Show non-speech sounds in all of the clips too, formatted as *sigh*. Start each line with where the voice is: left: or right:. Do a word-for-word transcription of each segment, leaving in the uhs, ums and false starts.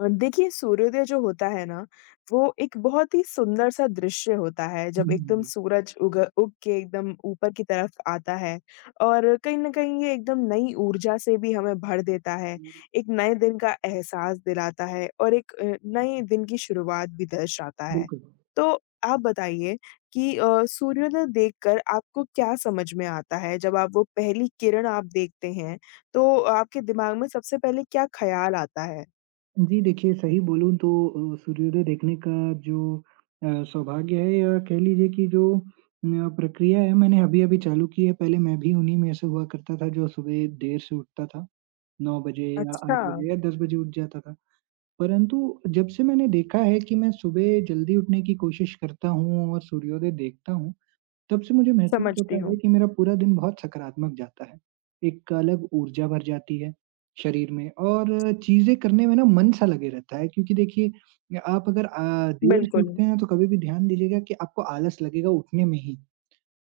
left: अ, देखिए सूर्योदय जो होता है ना, वो एक बहुत ही सुंदर-सा दृश्य होता है जब एकदम
right: हुँ,
left: सूरज उग उग के एकदम ऊपर की तरफ आता है और कहीं न कहीं ये एकदम नई ऊर्जा से भी हमें भर देता है। एक नए दिन का एहसास दिलाता है और एक अ, नए दिन की शुरुआत भी दर्शाता है।
right: बिल्कुल।
left: तो आप बताइए कि अ, सूर्योदय देखकर आपको क्या समझ में आता है? जब आप वो पहली किरण आप देखते हैं, तो आपके दिमाग में सबसे पहले क्या ख़्याल आता है?
right: जी, देखिए सही बोलूँ तो अ, सूर्योदय देखने का जो अ, सौभाग्य है या कह लीजिए कि जो न प्रक्रिया है मैंने अभी-अभी चालू की है। पहले मैं भी उन्हीं में से हुआ करता था जो सुबह देर से उठता था, नौ बजे या
left: अच्छा,
right: आठ बजे या दस बजे उठ जाता था। परंतु जब से मैंने देखा है कि मैं सुबह जल्दी उठने की कोशिश करता हूँ और सूर्योदय देखता हूँ, तब से मुझे महसूस होता
left: समझती हूँ।
right: है कि मेरा पूरा दिन बहुत सकारात्मक जाता है। एक अलग ऊर्जा भर जाती है शरीर में और चीज़ें करने में ना मन सा लगे रहता है क्योंकि देखिए आप अगर अ, देर से
left: बिल्कुल,
right: उठते हैं तो कभी भी ध्यान दीजिएगा कि आपको आलस लगेगा उठने में ही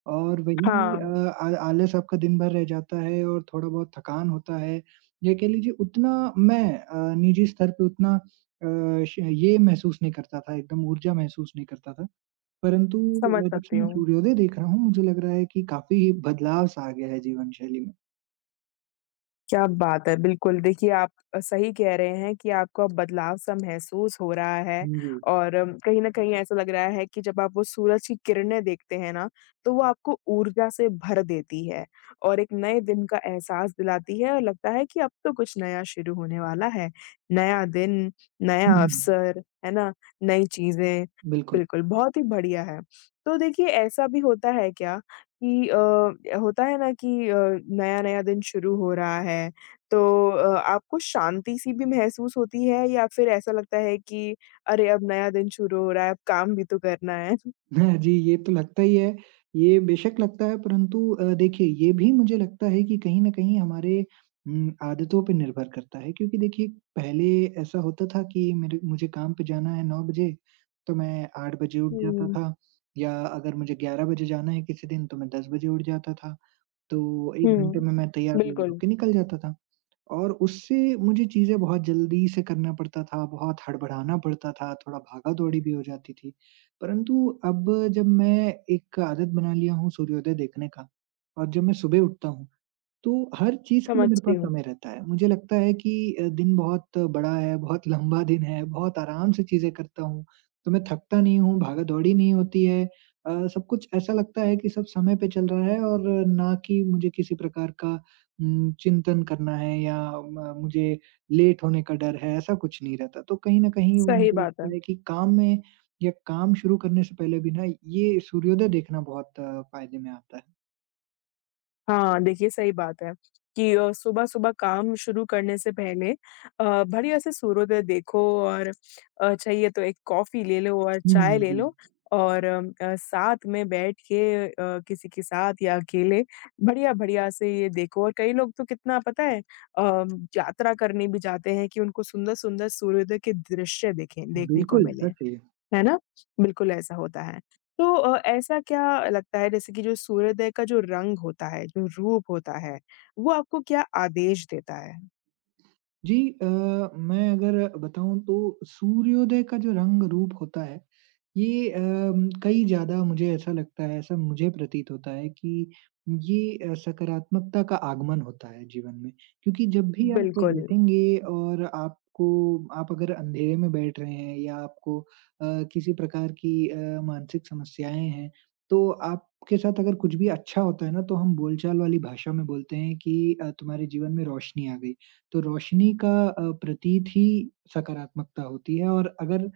right: और वही
left: हाँ,
right: अ, आ आलस आपका दिन भर रह जाता है और थोड़ा-बहुत थकान होता है। या कह लीजिए उतना मैं अ, निजी स्तर पे उतना अ, श ये महसूस नहीं करता था, एकदम ऊर्जा महसूस नहीं करता था। परंतु
left: समझ
right: अ, जब से
left: सकती
right: मैं
left: हूँ।
right: सूर्योदय देख रहा हूँ, मुझे लग रहा है कि काफ़ी बदलाव-सा आ गया है जीवन शैली में।
left: क्या बात है! बिल्कुल, देखिए आप अ, सही कह रहे हैं कि आपको अब बदलाव-सा महसूस हो रहा है
right: जी।
left: और अम, कहीं न कहीं ऐसा लग रहा है कि जब आप वो सूरज की किरणें देखते हैं ना, तो वो आपको ऊर्जा से भर देती है और एक नए दिन का एहसास दिलाती है और लगता है कि अब तो कुछ नया शुरू होने वाला है। नया दिन, नया
right: हुँ,
left: अवसर, है ना? नई चीज़ें,
right: बिल्कुल।
left: बिल्कुल, बहुत ही बढ़िया है। तो देखिए ऐसा भी होता है क्या कि अ, होता है ना कि अ, नया-नया दिन शुरू हो रहा है, तो अ, आपको शांति-सी भी महसूस होती है या फिर ऐसा लगता है कि अरे! अब नया दिन शुरू हो रहा है, अब काम भी तो करना है?
right: *laughs* हाँ जी, ये तो लगता ही है। ये बेशक लगता है परंतु अ, देखिए ये भी मुझे लगता है कि कहीं न कहीं हमारे उम, आदतों पे निर्भर करता है क्योंकि देखिए पहले ऐसा होता था कि मेरे मुझे काम पे जाना है नौ बजे, तो मैं आठ बजे उठ जाता
left: हुँ,
right: था या अगर मुझे ग्यारह बजे जाना है किसी दिन तो मैं दस बजे उठ जाता था। तो एक घंटे
left: हुँ,
right: में मैं तैयार वैयार
left: बिल्कुल,
right: होके निकल जाता था। और उससे मुझे चीज़ें बहुत जल्दी से करना पड़ता था, बहुत हड़बड़ाना पड़ता था, थोड़ा भागा-दौड़ी भी हो जाती थी। परंतु अब जब मैं एक आदत बना लिया हूँ सूर्योदय देखने का और जब मैं सुबह उठता हूँ, तो हर चीज़ के लिए मेरे
left: समझती
right: पास
left: हूँ,
right: समय रहता है। मुझे लगता है कि अ, दिन बहुत बड़ा है, बहुत लंबा *laughs* दिन है, बहुत आराम से चीज़ें करता हूँ, तो मैं थकता नहीं हूँ, भागा-दौड़ी नहीं होती है। अ, सब कुछ ऐसा लगता है कि सब समय पे चल रहा है और ना कि मुझे किसी प्रकार का उम, चिंतन करना है या म मुझे लेट होने का डर है, ऐसा कुछ नहीं रहता। तो कहीं न कहीं
left: सही
right: मुझे
left: बात है।
right: लगता है कि काम में या काम शुरू करने से पहले भी ना ये सूर्योदय देखना बहुत फ़ायदे में आता है।
left: हाँ, देखिए सही बात है कि अ, सुबह-सुबह काम शुरू करने से पहले अ, बढ़िया से सूर्योदय देखो और अ, चाहिए तो एक कॉफ़ी ले लो और
right: हुँ,
left: चाय
right: हुँ,
left: ले
right: जी।
left: लो और अम, अ, साथ में बैठ के अ, किसी के साथ या अकेले बढ़िया-बढ़िया से ये देखो और कई लोग तो कितना पता है अ, यात्रा करने भी जाते हैं कि उनको सुंदर-सुंदर सूर्योदय के दृश्य देखें देखने को
right: बिल्कुल,
left: मिलें।
right: सच है ये।
left: है ना? बिल्कुल ऐसा होता है। तो अ, ऐसा क्या लगता है जैसे कि जो सूर्योदय का जो रंग होता है, जो रूप होता है, वो आपको क्या आदेश देता है? जी।
right: जी अ, मैं अगर बताऊँ तो सूर्योदय का जो रंग-रूप होता है, ये अम, कई ज़्यादा मुझे ऐसा लगता है, ऐसा मुझे प्रतीत होता है कि ये अ, सकारात्मकता का आगमन होता है जीवन में। क्योंकि जब भी आप
left: बिल्कुल,
right: बैठेंगे और आपको आप अगर अंधेरे में बैठ रहे हैं या आपको अ, किसी प्रकार की अ, मानसिक समस्याएँ हैं, तो आपके साथ अगर कुछ भी अच्छा होता है ना, तो हम बोलचाल वाली भाषा में बोलते हैं कि अ, तुम्हारे जीवन में रोशनी आ गई। तो रोशनी का अ, प्रतीत ही सकारात्मकता होती है और अगर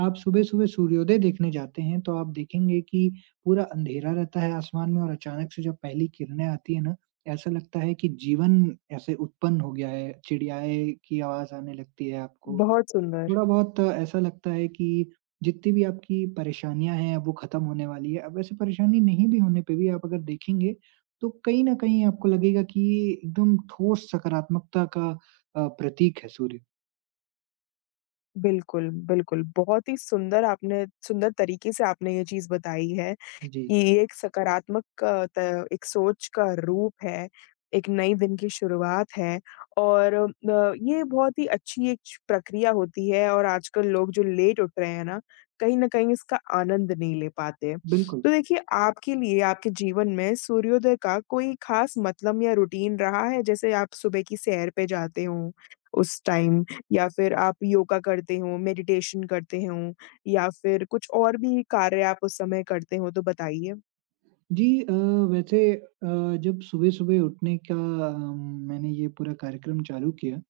right: आप सुबह-सुबह सूर्योदय देखने जाते हैं, तो आप देखेंगे कि पूरा अंधेरा रहता है आसमान में और अचानक से जब पहली किरणें आती हैं ना, ऐसा लगता है कि जीवन ऐसे उत्पन्न हो गया है, चिड़ियाएँ की आवाज़ आने लगती है आपको
left: बहुत सुंदर।
right: थोड़ा बहुत ऐसा लगता है कि जितनी भी आपकी परेशानियाँ हैं, अब वो ख़त्म होने वाली है। अब वैसे परेशानी नहीं भी होने पे भी आप अगर देखेंगे, तो कहीं न कहीं आपको लगेगा कि ये एकदम ठोस सकारात्मकता का अ, प्रतीक है सूर्य।
left: बिल्कुल, बिल्कुल, बहुत ही सुंदर आपने सुंदर तरीके से आपने ये चीज़ बताई है।
right: जी,
left: ये एक सकारात्मक अ, त एक सोच का रूप है, एक नई दिन की शुरुआत है और अ, ये बहुत ही अच्छी एक च प्रक्रिया होती है और आजकल लोग जो लेट उठ रहे हैं ना, कहीं न कहीं इसका आनंद नहीं ले पाते।
right: बिल्कुल।
left: तो देखिए, आपके लिए आपके जीवन में सूर्योदय का कोई ख़ास मतलब या रूटीन रहा है? जैसे आप सुबह की सैर पे जाते हों उस टाइम या फिर आप योगा करते हों, मेडिटेशन करते हों? या फिर कुछ और भी कार्य आप उस समय करते हो तो बताइए?
right: जी अ, वैसे अ, जब सुबह-सुबह उठने का अ, मैंने ये पूरा कार्यक्रम चालू किया,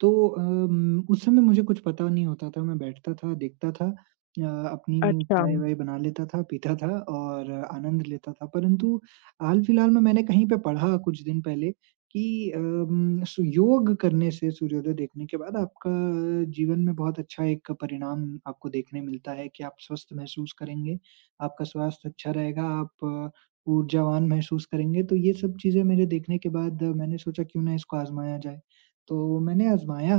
right: तो अम, उस समय मुझे कुछ पता नहीं होता था, मैं बैठता था, देखता था अ, अपनी
left: अच्छा,
right: चाय-वाय बना लेता था, पीता था और आनंद लेता था। परंतु हाल-फिलहाल में मैंने कहीं पे पढ़ा कुछ दिन पहले कि अम, सु योग करने से सूर्योदय देखने के बाद आपका जीवन में बहुत अच्छा एक परिणाम आपको देखने मिलता है कि आप स्वस्थ महसूस करेंगे, आपका स्वास्थ्य अच्छा रहेगा, आप अ, ऊर्जावान महसूस करेंगे। तो ये सब चीज़ें मेरे देखने के बाद अ, मैंने सोचा क्यों ना इसको आज़माया जाए। तो मैंने आज़माया,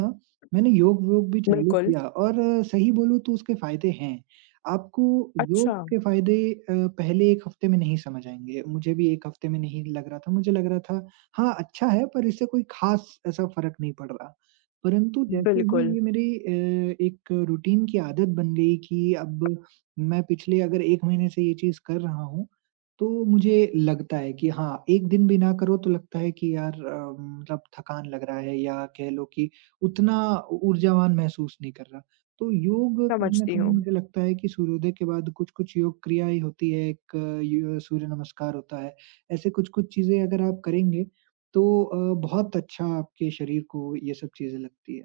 right: मैंने योग-वोग भी चालू
left: बिल्कुल।
right: किया और अ, सही बोलूँ तो उसके फ़ायदे हैं। आपको योग
left: अच्छा,
right: के फ़ायदे अ, पहले एक हफ़्ते में नहीं समझ आएँगे। मुझे भी एक हफ़्ते में नहीं लग रहा था, मुझे लग रहा था हाँ, अच्छा है पर इससे कोई ख़ास ऐसा फ़र्क नहीं पड़ रहा। परंतु जैसे ही
left: बिल्कुल,
right: ये मेरी अ, एक रूटीन की आदत बन गई कि अब मैं पिछले अगर एक महीने से ये चीज़ कर रहा हूँ, तो मुझे लगता है कि हाँ, एक दिन भी ना करो तो लगता है कि यार अ, मतलब थकान लग रहा है या कह लो कि उतना हुँ। ऊ ऊर्जावान महसूस नहीं कर रहा। तो योग कहीं न
left: समझती
right: कहीं
left: हूँ।
right: मुझे लगता है कि सूर्योदय के बाद कुछ-कुछ योग क्रियाएँ होती है, एक य सूर्य नमस्कार होता है। ऐसे कुछ-कुछ चीज़ें अगर आप करेंगे तो अ, बहुत अच्छा आपके शरीर को ये सब चीज़ें लगती है।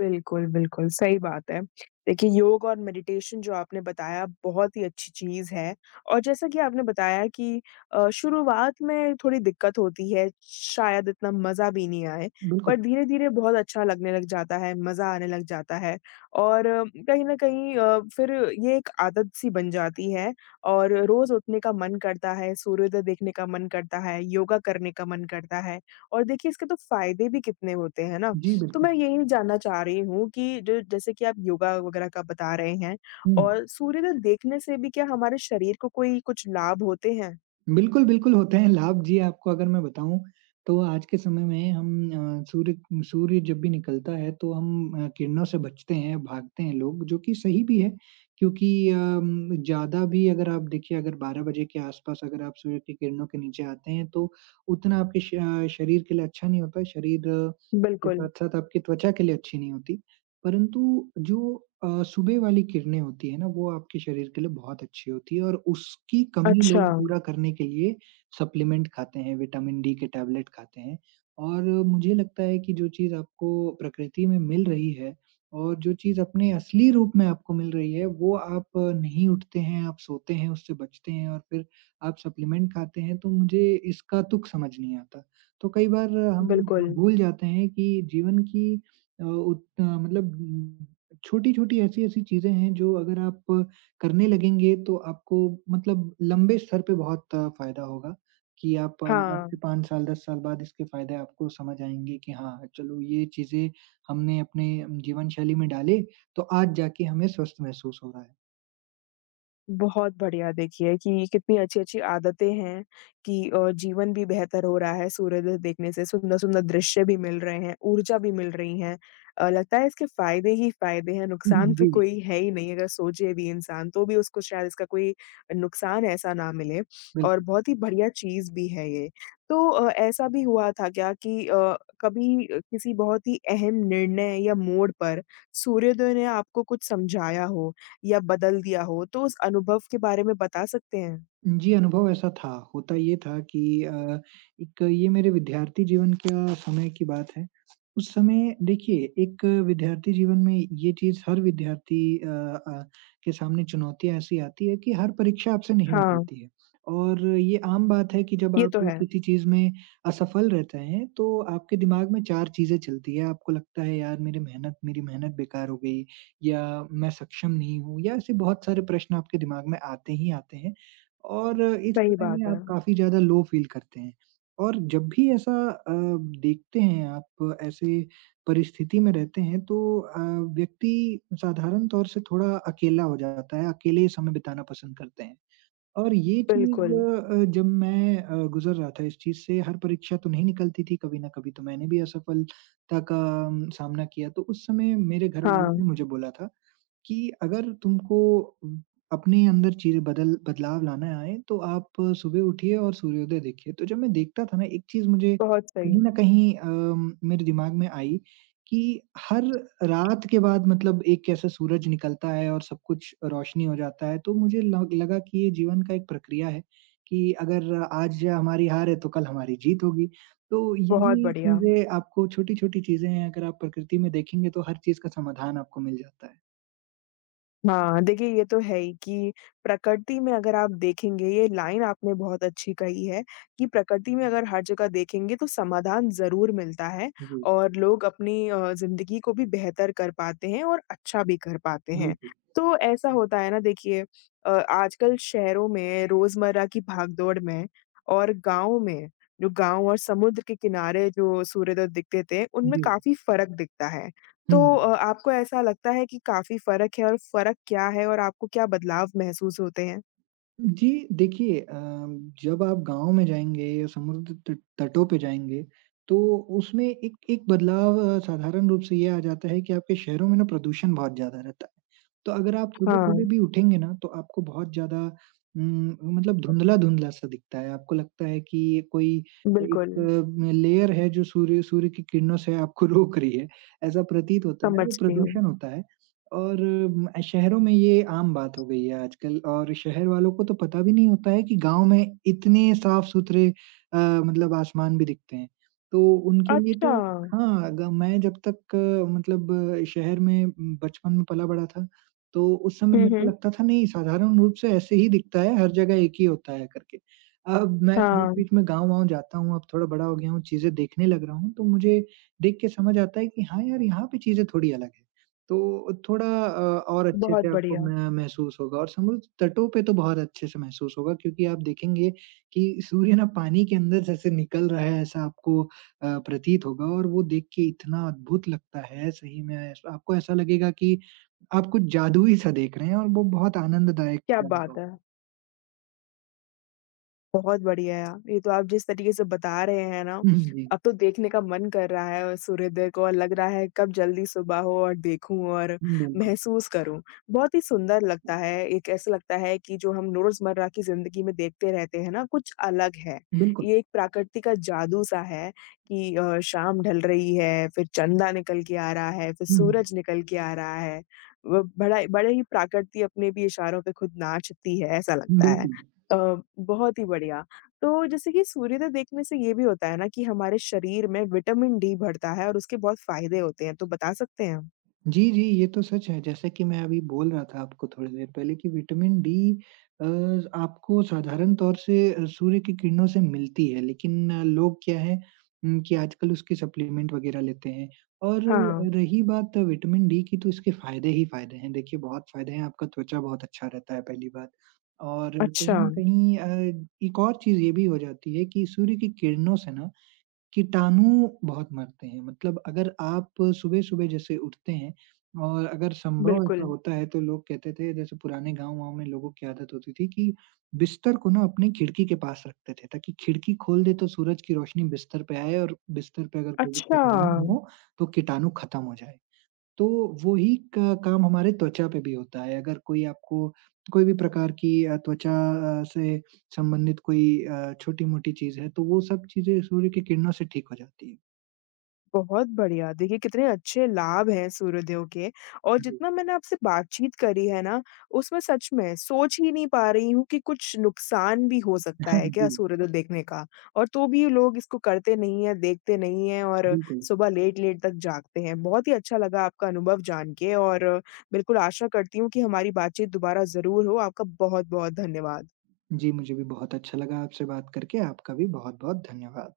left: बिल्कुल, बिल्कुल, सही बात है। देखिए, योग और मेडिटेशन जो आपने बताया बहुत ही अच्छी चीज़ है और जैसा कि आपने बताया कि अ, शुरुआत में थोड़ी दिक्कत होती है, शायद इतना मज़ा भी नहीं आए,
right: बिल्कुल।
left: पर धीरे-धीरे बहुत अच्छा लगने लग जाता है, मज़ा आने लग जाता है और अ, कहीं न कहीं अ, फिर ये एक आदत सी बन जाती है और रोज़ उठने का मन करता है, सूर्योदय देखने का मन करता है, योगा करने का मन करता है और देखिए इसके तो फ़ायदे भी कितने होते हैं ना?
right: जी,
left: तो
right: बिल्कुल।
left: मैं यही जानना चाह रही हूँ कि जो जैसे कि आप योगा वगैरह का बता रहे हैं
right: हुँ।
left: और सूर्योदय देखने से भी क्या हमारे शरीर को कोई कुछ लाभ होते हैं?
right: बिल्कुल, बिल्कुल होते हैं लाभ जी आपको अगर मैं बताऊँ, तो आज के समय में हम अ, सूर्य सूर्य जब भी निकलता है तो हम अ, किरणों से बचते हैं, भागते हैं लोग जो कि सही भी है क्योंकि अम, ज़्यादा भी अगर आप देखिए अगर बारह बजे के आस-पास अगर आप सूर्य की किरणों के नीचे आते हैं तो उतना आपके श अ, शरीर के लिए अच्छा नहीं होता है, शरीर अ, के
left: बिल्कुल।
right: साथ-साथ आपकी त्वचा के लिए अच्छी नहीं होती। परंतु जो अ, सुबह वाली किरणें होती है ना, वो आपके शरीर के लिए बहुत अच्छी होती है और उसकी कमी
left: अच्छा,
right: लोग पूरा करने के लिए सप्लीमेंट खाते हैं, विटामिन डी के टैबलेट खाते हैं। और मुझे लगता है कि जो चीज़ आपको प्रकृति में मिल रही है और जो चीज़ अपने असली रूप में आपको मिल रही है, वो आप नहीं उठते हैं, आप सोते हैं, उससे बचते हैं और फिर आप सप्लीमेंट खाते हैं, तो मुझे इसका तुक समझ नहीं आता। तो कई बार हम
left: बिल्कुल।
right: भूल जाते हैं कि जीवन की अ, उत अ, मतलब छोटी-छोटी ऐसी-ऐसी चीज़ें हैं जो अगर आप करने लगेंगे तो आपको मतलब लंबे स्तर पे बहुत फ़ायदा होगा कि आप अ, आज से
left: हाँ।
right: पाँच साल, दस साल बाद इसके फ़ायदे आपको समझ आएँगे कि हाँ, चलो ये चीज़ें हमने अपने जीवन शैली में डाले तो आज जाके हमें स्वस्थ महसूस हो रहा है।
left: बहुत बढ़िया देखिए कि कितनी अच्छी-अच्छी आदतें हैं कि अ, जीवन भी बेहतर हो रहा है सूर्योदय देखने से, सुंदर-सुंदर दृश्य भी मिल रहे हैं, ऊर्जा भी मिल रही है। अ, लगता है इसके फ़ायदे ही फ़ायदे हैं, नुकसान
right: *laughs*
left: तो
right: जी,
left: कोई है ही नहीं अगर सोचे भी इंसान तो भी उसको शायद इसका कोई नुकसान ऐसा ना मिले और
right: बिल्कुल।
left: बहुत ही बढ़िया चीज़ भी है ये। तो अ, ऐसा भी हुआ था क्या कि अ, कभी किसी बहुत ही अहम निर्णय या मोड़ पर सूर्योदय ने आपको कुछ समझाया हो? या बदल दिया हो, तो उस अनुभव के बारे में बता सकते हैं?
right: जी, अनुभव ऐसा था। होता ये था कि अ, एक ये मेरे विद्यार्थी जीवन का समय की बात है। उस समय देखिए एक विद्यार्थी जीवन में ये चीज़ हर विद्यार्थी अ अ, के सामने चुनौतियाँ ऐसी आती है कि हर परीक्षा आपसे नहीं
left: हाँ,
right: निकलती है। और ये आम बात है कि जब
left: ये
right: आप
left: तो है।
right: किसी चीज़ में असफल रहते हैं, तो आपके दिमाग में चार चीज़ें चलती हैं। आपको लगता है यार मेरी मेहनत मेरी मेहनत बेकार हो गई या मैं सक्षम नहीं हूँ या ऐसे बहुत सारे प्रश्न आपके दिमाग में आते ही आते हैं। और इस
left: सही
right: समय
left: बात
right: में
left: है।
right: आप काफ़ी ज़्यादा लो फ़ील करते हैं। और जब भी ऐसा अ, देखते हैं आप ऐसे परिस्थिति में रहते हैं तो अ, व्यक्ति साधारण तौर से थोड़ा अकेला हो जाता है, अकेले ही समय बिताना पसंद करते हैं। और ये चीज़
left: बिल्कुल।
right: अ, जब मैं अ, गुज़र रहा था इस चीज़ से हर परीक्षा तो नहीं निकलती थी कभी न कभी तो मैंने भी असफलता का अम, सामना किया। तो उस समय मेरे घरवालों ने
left: हाँ,
right: मुझे बोला था कि अगर तुमको अपने अंदर चीज़ें बदल बदलाव लाना है, तो आप सुबह उठिए और सूर्योदय देखिए। तो जब मैं देखता था ना, एक चीज़ मुझे
left: बहुत
right: कहीं
left: सही,
right: न कहीं अम, मेरे दिमाग में आई कि हर रात के बाद मतलब एक कैसा सूरज निकलता है और सब कुछ रोशनी हो जाता है, तो मुझे लग लगा कि ये जीवन का एक प्रक्रिया है कि अगर आज हमारी हार है, तो कल हमारी जीत होगी। तो
left: बहुत
right: यही
left: बढ़िया।
right: चीज़ें आपको छोटी-छोटी चीज़ें हैं, अगर आप प्रकृति में देखेंगे, तो हर चीज़ का समाधान आपको मिल जाता है।
left: हाँ, देखिए ये तो है ही कि प्रकृति में अगर आप देखेंगे ये लाइन आपने बहुत अच्छी कही है कि प्रकृति में अगर हर जगह देखेंगे तो समाधान ज़रूर मिलता है
right: जी।
left: और लोग अपनी अ, ज़िंदगी को भी बेहतर कर पाते हैं और अच्छा भी कर पाते हैं।
right: बिल्कुल,
left: तो ऐसा होता है ना देखिए अ, आजकल शहरों में रोज़मर्रा की भागदौड़ में और गाँव में, जो गाँव और समुद्र के किनारे जो सूर्योदय दिखते थे, उनमें
right: जी।
left: काफ़ी फ़र्क दिखता है।
right: हुँ।
left: तो अ, आपको ऐसा लगता है कि काफ़ी फ़र्क है और फ़र्क क्या है और आपको क्या बदलाव महसूस होते हैं?
right: जी, देखिए अ, जब आप गाँव में जाएँगे या समुद्र तट तटों पे जाएँगे, तो उसमें एक एक बदलाव अ, साधारण रूप से ये आ जाता है कि आपके शहरों में ना प्रदूषण बहुत ज़्यादा रहता है। तो अगर आप सुबह-सुबह
left: हाँ,
right: भी उठेंगे ना, तो आपको बहुत ज़्यादा उम, मतलब धुंधला-धुंधला सा दिखता है। आपको लगता है कि ये कोई एक
left: बिल्कुल,
right: म लेयर है जो सूर्य सूर्य की किरणों से आपको *laughs* रोक रही है। ऐसा प्रतीत होता है, वो
left: समझती हूँ।
right: प्रदूषण होता है। और म शहरों में ये आम बात हो गई है आजकल और शहर वालों को तो पता भी नहीं होता है कि गाँव में इतने साफ-सुथरे अ, मतलब आसमान भी दिखते हैं। तो उनके लिए तो
left: अच्छा!
right: हाँ, ग मैं जब तक अ, मतलब अ, शहर में म, बचपन में पला-बड़ा था, तो उस समय
left: हुँ,
right: मेरे को
left: हुँ।
right: लगता था नहीं साधारण रूप से ऐसे ही दिखता है, हर जगह एक ही होता है करके। अब मैं
left: हाँ,
right: बीच-बीच में गाँव-वाँव जाता हूँ, अब थोड़ा बड़ा हो गया हूँ, चीज़ें देखने लग रहा हूँ, तो मुझे देख के समझ आता है कि हाँ यार, यहाँ पे चीज़ें थोड़ी अलग है। तो थोड़ा अ, और अच्छे
left: बहुत
right: से आपको
left: बढ़िया,
right: मैं महसूस होगा और समुद्र तटों पे तो बहुत अच्छे से महसूस होगा क्योंकि आप देखेंगे कि सूर्य ना पानी के अंदर जैसे निकल रहा है ऐसा आपको अ, प्रतीत होगा और वो देख के इतना अद्भुत लगता है सही में ऐस- आपको ऐसा लगेगा कि आप कुछ जादुई सा देख रहे हैं और वो बहुत आनंददायक
left: क्या बात
right: अनुभव
left: है!
right: है।
left: बहुत बढ़िया यार। ये तो आप जिस तरीके से बता रहे हैं ना,
right: हुँ, जी,
left: अब तो देखने का मन कर रहा है और सूर्योदय को और लग रहा है कब जल्दी सुबह हो और देखूँ और
right: हम्म, बिल्कुल,
left: महसूस करूँ। बहुत ही सुंदर लगता है, एक ऐसा लगता है कि जो हम रोज़मर्रा की ज़िंदगी में देखते रहते हैं ना, कुछ अलग है।
right: बिल्कुल,
left: ये एक प्रकृति का जादू-सा है कि अ, शाम ढल रही है, फिर चंदा निकल के आ रहा है, फिर
right: हुँ,
left: सूरज निकल के आ रहा है। वो बड़ा बड़े ही प्रकृति अपने भी इशारों पे खुद नाचती है, ऐसा लगता है।
right: बिल्कुल।
left: अ, बहुत ही बढ़िया। तो जैसे कि सूर्योदय देखने से ये भी होता है ना कि हमारे शरीर में विटामिन डी बढ़ता है और उसके बहुत फ़ायदे होते हैं, तो बता सकते हैं?
right: जी, जी, ये तो सच है। जैसे कि मैं अभी बोल रहा था आपको थोड़ी देर पहले कि विटामिन डी अ, आपको साधारण तौर से अ, सूर्य की किरणों से मिलती है, लेकिन अ, लोग क्या है उम, कि आजकल उसके सप्लीमेंट वगैरह लेते हैं। और
left: हाँ,
right: रही बात विटामिन डी की, तो इसके फ़ायदे ही फ़ायदे हैं। देखिए, बहुत फ़ायदे हैं, आपका त्वचा बहुत अच्छा रहता है, पहली बात। और कहीं
left: अच्छा,
right: न कहीं अ, एक और चीज़ ये भी हो जाती है कि सूर्य की किरणों से ना कीटाणु बहुत मरते हैं, मतलब अगर आप सुबह-सुबह जैसे उठते हैं और अगर संभव ऐसा
left: बिल्कुल।
right: होता है तो लोग कहते थे जैसे पुराने गाँव-वाँव में लोगों की आदत होती थी कि बिस्तर को ना अपनी खिड़की के पास रखते थे ताकि खिड़की खोल दें तो सूरज की रोशनी बिस्तर पे आए और बिस्तर पे अगर कोई भी
left: अच्छा।
right: कीटाणु हो, तो कीटाणु खत्म हो जाए। तो वो ही क काम हमारे त्वचा पे भी होता है। अगर कोई आपको कोई भी प्रकार की अ, त्वचा अ, से संबंधित कोई अ, छोटी-मोटी चीज़ है, तो वो सब चीज़ें सूर्य की किरणों से ठीक हो जाती है।
left: बहुत बढ़िया। देखिए कितने अच्छे लाभ हैं सूर्योदयों के और
right: जी।
left: जितना मैंने आपसे बातचीत करी है ना, उसमें सच में सोच ही नहीं पा रही हूँ कि कुछ नुकसान भी हो सकता है
right: *laughs*
left: क्या
right: जी,
left: सूर्योदय देखने का? और तो भी लोग इसको करते नहीं हैं, देखते नहीं हैं और
right: बिल्कुल।
left: सुबह लेट-लेट तक जागते हैं। बहुत ही अच्छा लगा आपका अनुभव जान के और बिल्कुल आशा करती हूँ कि हमारी बातचीत दोबारा ज़रूर हो। आपका बहुत-बहुत धन्यवाद।
right: जी, मुझे भी बहुत अच्छा लगा आपसे बात करके। आपका भी बहुत-बहुत धन्यवाद।